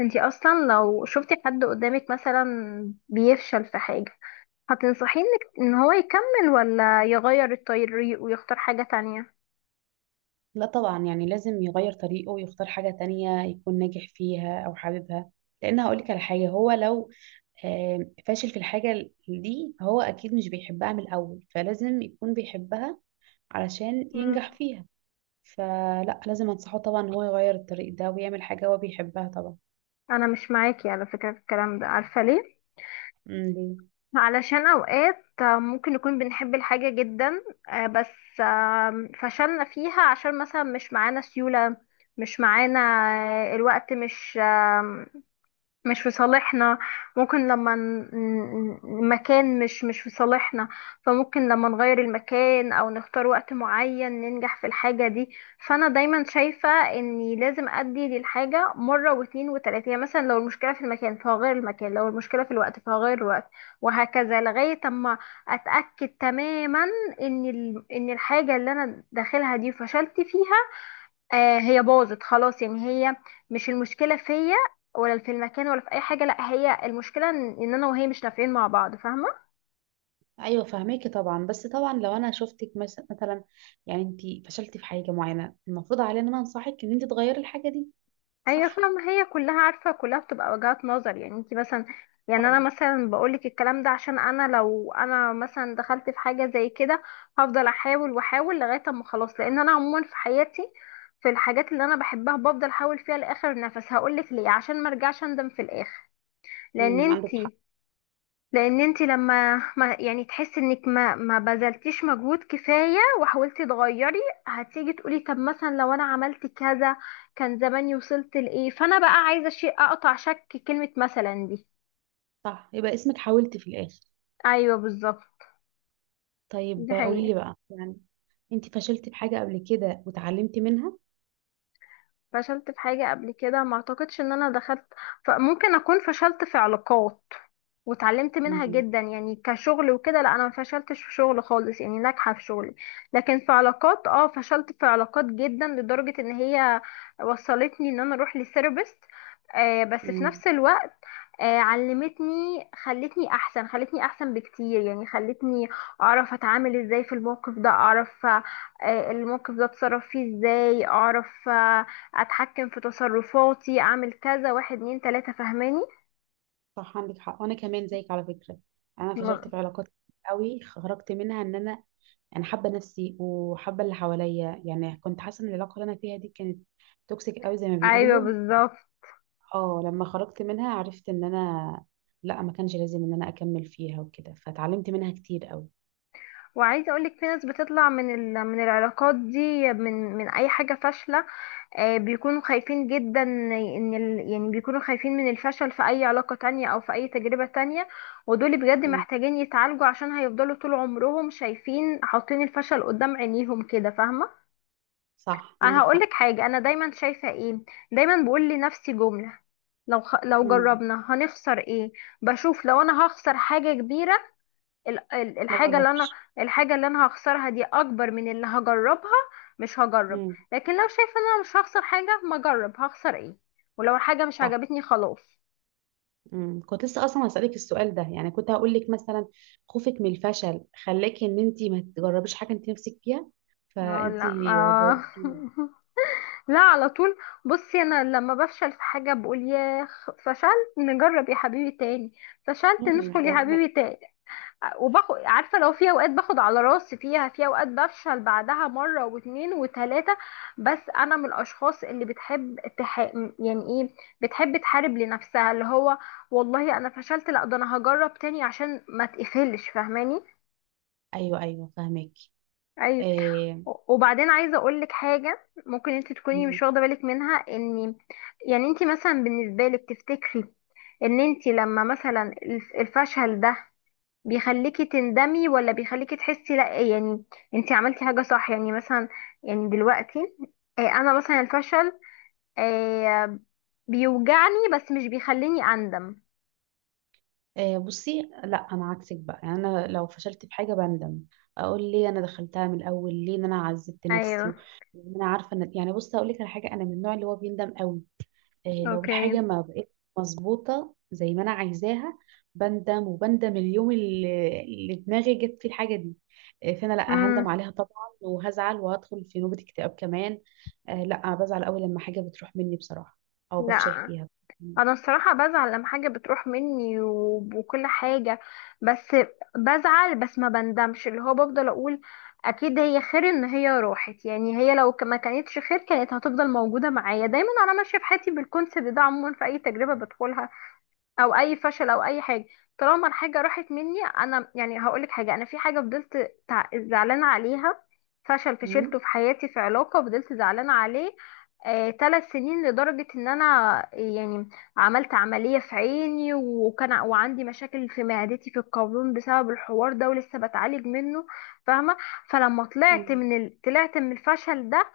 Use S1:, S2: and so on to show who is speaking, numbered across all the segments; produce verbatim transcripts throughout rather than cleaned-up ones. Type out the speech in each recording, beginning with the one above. S1: انتي اصلا لو شفتي حد قدامك مثلا بيفشل في حاجة، هتنصحيه انك ان هو يكمل ولا يغير الطريق ويختار حاجة تانية؟
S2: لا، طبعا يعني لازم يغير طريقه ويختار حاجة تانية يكون ناجح فيها أو حاببها، لأن هقولك على حاجة، هو لو آه، فاشل في الحاجة دي فهو أكيد مش بيحبها من الأول، فلازم يكون بيحبها علشان
S1: مم.
S2: ينجح فيها. فلا، لازم أنصحه طبعا إن هو يغير الطريق ده ويعمل حاجة هو بيحبها طبعا.
S1: انا مش معاكي على فكرة في الكلام ده، عارفة ليه؟
S2: مم.
S1: علشان اوقات آه، ممكن نكون بنحب الحاجة جدا، آه، بس آه، فشلنا فيها عشان مثلا مش معانا سيولة، مش معانا، آه، الوقت مش آه، مش في صالحنا. ممكن لما ن- ن- المكان مش مش في صالحنا، فممكن لما نغير المكان او نختار وقت معين ننجح في الحاجة دي. فانا دايما شايفة اني لازم ادي للحاجة مرة واتنين وتلاتة، يعني مثلا لو المشكلة في المكان فهغير المكان، لو المشكلة في الوقت فهغير الوقت، وهكذا لغاية اما اتأكد تماما ان ال- ان الحاجة اللي انا داخلها دي فشلت فيها، آه هي باظت خلاص. يعني هي مش المشكلة فيا ولا في المكان ولا في اي حاجة، لا، هي المشكلة ان إن انا وهي مش نافعين مع بعض، فاهمة.
S2: أيوة فهميكي طبعا، بس طبعا لو أنا شفتك مس- مثلا، يعني أنت فشلتي في حاجة معينة، المفروض علينا إن أنا أنصحك إن أنت تغيري الحاجة دي،
S1: ايوه،
S2: صح؟
S1: فاهمة، هي كلها عارفة كلها بتبقى وجهات نظر. يعني انت مثلا، يعني انا
S2: طبعا.
S1: مثلا بقولك الكلام ده عشان انا لو انا مثلا دخلت في حاجة زي كده هفضل احاول واحاول لغاية اما خلاص. لان انا عموما في حياتي، في الحاجات اللي انا بحبها بفضل احاول فيها لاخر نفس. هقولك ليه، عشان ما ارجعش اندم في الاخر. لان
S2: امم
S1: انت
S2: عندك حق.
S1: لان انت لما ما يعني تحسي انك ما ما بذلتيش مجهود كفايه وحاولتي تغيري، هتيجي تقولي طب مثلا لو انا عملت كذا كان زماني وصلت لايه. فانا بقى عايزه شيء اقطع شك كلمه مثلا دي.
S2: صح، يبقى اسمك حاولت في الآخر.
S1: ايوه بالظبط.
S2: طيب
S1: ده
S2: قولي
S1: حقيقي.
S2: لي بقى، يعني انت فشلتي في حاجة قبل كده وتعلمتي منها؟
S1: فشلت في حاجه قبل كده؟ ما اعتقدش ان انا دخلت، فممكن اكون فشلت في علاقات واتعلمت منها
S2: امم.
S1: جدا. يعني كشغل وكده لا، انا ما فشلتش في شغل خالص، يعني ناجحه في شغلي. لكن في علاقات، اه فشلت في علاقات جدا لدرجه ان هي وصلتني ان انا اروح لثيرابيست. آه بس في
S2: امم.
S1: نفس الوقت آه علمتني، خلتني احسن، خلتني احسن بكتير. يعني خلتني اعرف اتعامل ازاي في الموقف ده، اعرف، آه الموقف ده اتصرف فيه ازاي، اعرف، آه اتحكم في تصرفاتي، اعمل كذا، واحد اتنين تلاته، فاهماني.
S2: صح، عندك حق. وانا كمان زيك على فكرة، انا فشلت
S1: م-
S2: في علاقات كتير قوي، خرجت منها ان انا انا حابة نفسي وحابة اللي حواليا. يعني كنت حاسة ان العلاقة اللي انا فيها دي كانت توكسيك قوي، زي ما
S1: ايوه
S2: بيقولوا.
S1: بالظبط.
S2: اه، لما خرجت منها عرفت ان انا، لا، ما كانش لازم ان انا اكمل فيها وكده، فتعلمت منها كتير قوي.
S1: وعايزه اقولك في ناس بتطلع من ال... من العلاقات دي، من من اي حاجه فاشله، آه، بيكونوا خايفين جدا ان ال... يعني بيكونوا خايفين من الفشل في اي علاقه تانية او في اي تجربه تانية. ودول بجد
S2: امم.
S1: محتاجين يتعالجوا عشان هيفضلوا طول عمرهم شايفين، حاطين الفشل قدام عينيهم كده، فاهمه.
S2: صح،
S1: انا
S2: عندك حق.
S1: هقولك حاجه انا دايما شايفه ايه. دايما بقول لنفسي جمله، لو خ... لو
S2: امم.
S1: جربنا هنخسر ايه؟ بشوف لو انا هخسر حاجه كبيره، ال- ال-
S2: ما
S1: الحاجة اللي انا
S2: جربش.
S1: الحاجة اللي انا هخسرها دي اكبر من اللي هجربها، مش هجرب.
S2: مم.
S1: لكن لو شايفة ان انا مش هخسر حاجة، ما اجرب، هخسر ايه؟ ولو الحاجة مش
S2: صح.
S1: عجبتني خلاص.
S2: امم كنت لسه اصلا هسألك السؤال ده، يعني كنت هقول لك مثلا، خوفك من الفشل خلاكي ان انت ما تجربيش حاجه انت نفسك فيها،
S1: ما
S2: فانت
S1: لا ما
S2: جاوبتيني.
S1: لا، على طول. بصي، انا لما بفشل في حاجة بقول يا فشلت نجرب يا حبيبي تاني، فشلت
S2: أمم،
S1: ندخل يا
S2: هقول لك-
S1: حبيبي تاني. وباخد، عارفه، لو في اوقات باخد على راسي فيها، في اوقات بفشل بعدها مره واتنين وتلاته. بس انا من الاشخاص اللي بتحب تح... يعني ايه، بتحب تحارب لنفسها، اللي هو والله انا فشلت، لا ده انا هجرب تاني عشان ما تقفلش، فاهماني.
S2: ايوه ايوه، فاهمك.
S1: ايوه.
S2: آه
S1: وبعدين عايزه اقول لك حاجه ممكن انت تكوني مش واخده بالك منها. ان يعني انت مثلا بالنسبه لك، تفتكري ان انت لما مثلا الف- الفشل ده بيخليكي تندمي ولا بيخليكي تحسي لا، يعني انتي عملتي حاجة صح؟ يعني مثلا، يعني دلوقتي، آه، انا مثلا الفشل آه، بيوجعني بس مش بيخليني اندم.
S2: آه. بصي، لا انا عكسك بقى. يعني انا لو فشلت في حاجه بندم، اقول ليه انا دخلتها من الاول؟ ليه إن انا عذبت نفسي
S1: ايوه.
S2: و- وإن انا عارفه ان، يعني بصي هقول لك على حاجه، انا من النوع اللي هو بيندم قوي. آه، لو الحاجة
S1: اوكي.
S2: ما بقتش مظبوطة زي ما أنا عايزاها، بندم وبندم اليوم اللي اللي دماغي جت فيه الحاجة دي. آه، فأنا لأ هندم
S1: امم.
S2: عليها طبعا، وهزعل وهدخل في نوبة اكتئاب كمان. آه، لأ بزعل أوي لما حاجة بتروح مني بصراحة، أو
S1: لا،
S2: بفشل فيها.
S1: انا الصراحه بزعل لما حاجه بتروح مني وب- وكل حاجه، بس بزعل بس ما بندمش، اللي هو بفضل اقول اكيد هي خير ان هي راحت، يعني هي لو ك- ما كانتش خير كانت هتفضل موجوده معايا. دايما انا ماشيه في حياتي بالكونسيبت ده عموما في اي تجربه بدخلها او اي فشل او اي حاجه طالما الحاجه راحت مني. انا يعني هقولك حاجه، انا في حاجه فضلت تع- زعلانه عليها، فشل فشلته
S2: مم.
S1: في حياتي في علاقه فضلت زعلانه عليه آه، ثلاث سنين، لدرجة ان انا يعني عملت عملية في عيني، وكان ع- وعندي مشاكل في معدتي في القولون بسبب الحوار ده ولسه بتعالج منه، فاهمة. فلما طلعت
S2: مم.
S1: من ال... طلعت من الفشل ده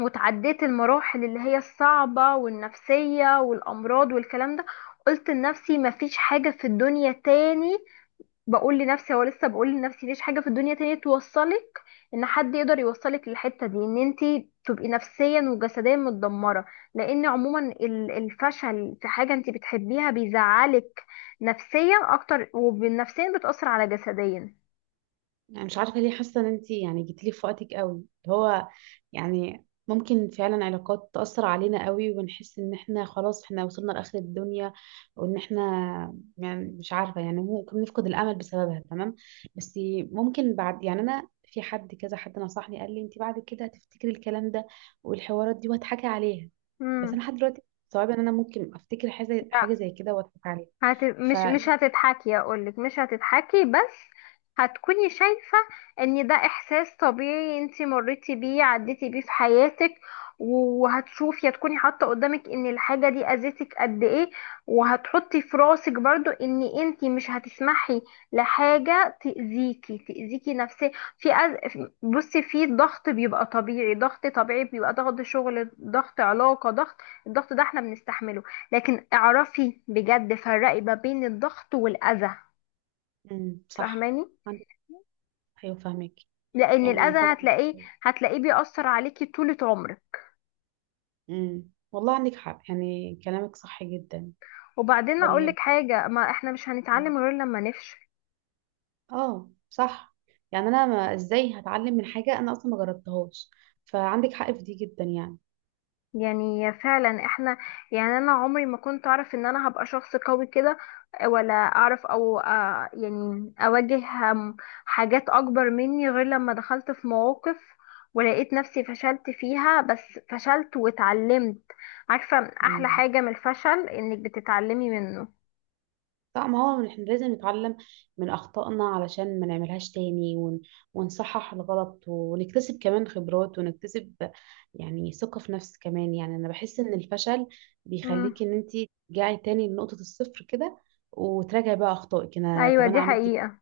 S1: وتعديت المراحل اللي هي الصعبة والنفسية والأمراض والكلام ده، قلت لنفسي مفيش حاجة في الدنيا تاني، بقول لنفسي هو لسه بقول لنفسي مفيش حاجة في الدنيا تاني توصلك، ان حد يقدر يوصلك للحتة دي، ان انتي تبقي نفسيا وجسديا متدمرة. لان عموما ال- الفشل في حاجة انتي بتحبيها بيزعلك نفسيا اكتر، وبالنفسيا بتأثر على جسديا.
S2: يعني مش عارفة ليه حاسة ان انتي يعني جيتيلي في وقتك قوي. هو يعني ممكن فعلا علاقات تأثر علينا قوي، ونحس ان احنا خلاص احنا وصلنا لآخر الدنيا، وان احنا، يعني مش عارفة، يعني ممكن نفقد الأمل بسببها، تمام. بس ممكن بعد، يعني انا في حد كذا، حد نصحني قال لي انتي بعد كده هتفتكري الكلام ده والحوارات دي وهتحكي عليها. بس
S1: مم.
S2: انا لحد دلوقتي صعب ان انا ممكن افتكر حاجة حاجة زي كده واضحك عليها.
S1: هت...
S2: ف
S1: مش مش هتتحكي، اقولك مش هتتحكي، بس هتكوني شايفة ان ده احساس طبيعي، انتي مريتي بيه، عديتي بيه في حياتك، و- وهتشوفي، هتكوني حاطة قدامك ان الحاجة دي اذتك قد ايه، وهتحطي في راسك برضو ان انتي مش هتسمحي لحاجة تأذيكي تأذيكي نفسيا. في أز... بصي، في ضغط بيبقى طبيعي، ضغط طبيعي بيبقى ضغط شغل، ضغط علاقة، ضغط، الضغط ده احنا بنستحمله. لكن اعرفي بجد فرقي ما بين الضغط والأذى،
S2: مم، صح،
S1: فاهماني.
S2: عندك. ايوه فاهمك،
S1: لأن
S2: يعني
S1: الأذى
S2: طبعا.
S1: هتلاقيه هتلاقيه بيأثر عليكي طولة عمرك.
S2: امم والله عندك حق، يعني كلامك صح جدا.
S1: وبعدين
S2: طيب،
S1: أقولك حاجة، ما احنا مش هنتعلم غير لما نفشل.
S2: اه، صح. يعني انا، ما ازاي هتعلم من حاجه انا اصلا ما جربتهاش؟ فعندك حق في دي جدا يعني.
S1: يعني فعلا احنا، يعني انا عمري ما كنت اعرف ان انا هبقى شخص قوي كده، ولا اعرف او آه، يعني اواجه آم، حاجات اكبر مني غير لما دخلت في مواقف ولقيت نفسي فشلت فيها، بس فشلت واتعلمت. عارفة، احلى
S2: امم.
S1: حاجة من الفشل انك بتتعلمي منه.
S2: صح، ما هو احنا لازم نتعلم من اخطائنا علشان ما نعملهاش تاني، ون... ونصحح الغلط ونكتسب كمان خبرات، ونكتسب يعني ثقه في نفس كمان. يعني انا بحس ان الفشل
S1: مم.
S2: بيخليك ان انت ترجعي تاني لنقطه الصفر كده، وتراجعي بقى اخطائك. انا
S1: ايوه،
S2: طب انا
S1: دي
S2: عملت،
S1: حقيقة.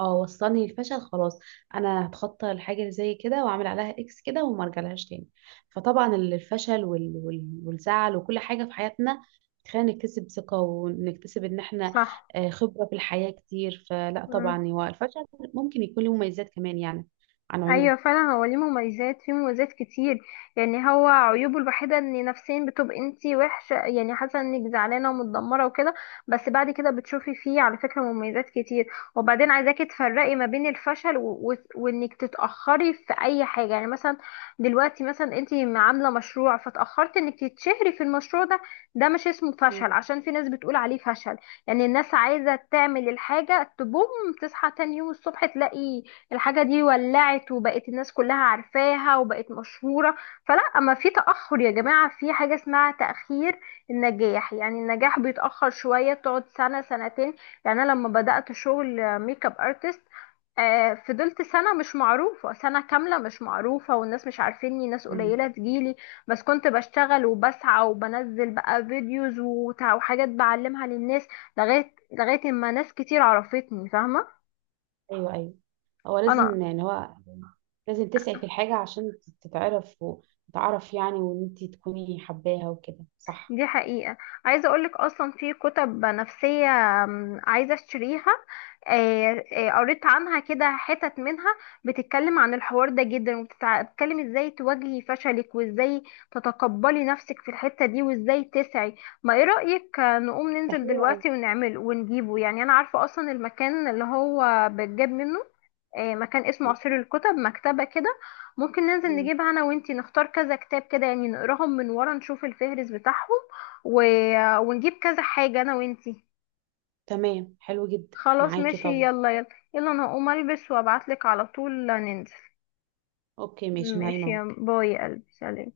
S2: اه، وصلني للفشل خلاص، انا هتخطى الحاجه زي كده، واعمل عليها اكس كده وما ارجعلهاش تاني. فطبعا ال- الفشل وال... وال... والزعل وكل حاجه في حياتنا، خلينا نكتسب ثقه، ونكتسب ان احنا
S1: صح.
S2: آه، خبره في الحياه كتير. فلا
S1: مم.
S2: طبعا هو الفشل ممكن يكون له مميزات كمان، يعني عن عيوب.
S1: ايوه فعلا، هو ليه مميزات، فيه مميزات كتير. يعني هو عيوبه الوحيده ان نفسيا بتبقى انتي وحشه، يعني حاسه انك زعلانه ومتدمره وكده، بس بعد كده بتشوفي فيه على فكره مميزات كتير. وبعدين عايزاكي تفرقي ما بين الفشل و... و... وانك تتاخري في اي حاجه. يعني مثلا دلوقتي مثلا انتي عامله مشروع فتاخرت انك تتشهري في المشروع ده، ده مش اسمه فشل
S2: مم.
S1: عشان في ناس بتقول عليه فشل. يعني الناس عايزه تعمل الحاجه تبوم، تصحى تاني يوم الصبح تلاقي الحاجة دي ولعت وبقت الناس كلها عارفاها وبقت مشهورة. فلا، أما في تأخر يا جماعة، في حاجة اسمها تأخير النجاح، يعني النجاح بيتأخر شوية، بتقعد سنة سنتين. يعني أنا لما بدأت شغل ميك اب ارتست، آه، فضلت سنة مش معروفة، سنة كاملة مش معروفة، والناس مش عارفيني، ناس
S2: مم.
S1: قليلة تجيلي، بس كنت بشتغل وبسعى وبنزل بقى فيديوز وتع- وحاجات بعلمها للناس، لغاية لغاية ما ناس كتير عرفتني، فاهمة.
S2: ايوه ايوه، هو
S1: انا،
S2: لازم، يعني هو لازم تسعي في الحاجه عشان تتعرف وتعرف، يعني وان انت تكوني حباها وكده، صح.
S1: دي حقيقة. عايزة اقولك اصلا في كتب نفسية، أم، عايزة اشتريها، آه، آه، قريت عنها كده حتت منها، بتتكلم عن الحوار ده جدا وبتتكلم ازاي تواجهي فشلك وازاي تتقبلي نفسك في الحتة دي وازاي تسعي. ما ايه رأيك، آه، نقوم
S2: ده
S1: ننزل
S2: حلو قوي.
S1: دلوقتي ونعمل ونجيبه؟ يعني انا عارفة اصلا المكان اللي هو بتجاب منه، آه، مكان اسمه عصير الكتب، مكتبة كده. ممكن ننزل
S2: مم.
S1: نجيبها انا وانتي، نختار كذا كتاب كده، يعني نقراهم من ورا، نشوف الفهرس بتاعهم و... ونجيب كذا حاجة انا وانتي.
S2: تمام، حلو جدا
S1: خلاص
S2: معاكي.
S1: ماشي،
S2: طب،
S1: يلا يلا. يلا، انا هقوم البس وابعتلك على طول ننزل.
S2: اوكي، ماشي، نايمة
S1: ماشي،
S2: أهو.
S1: يا باي يا قلبي، سلام.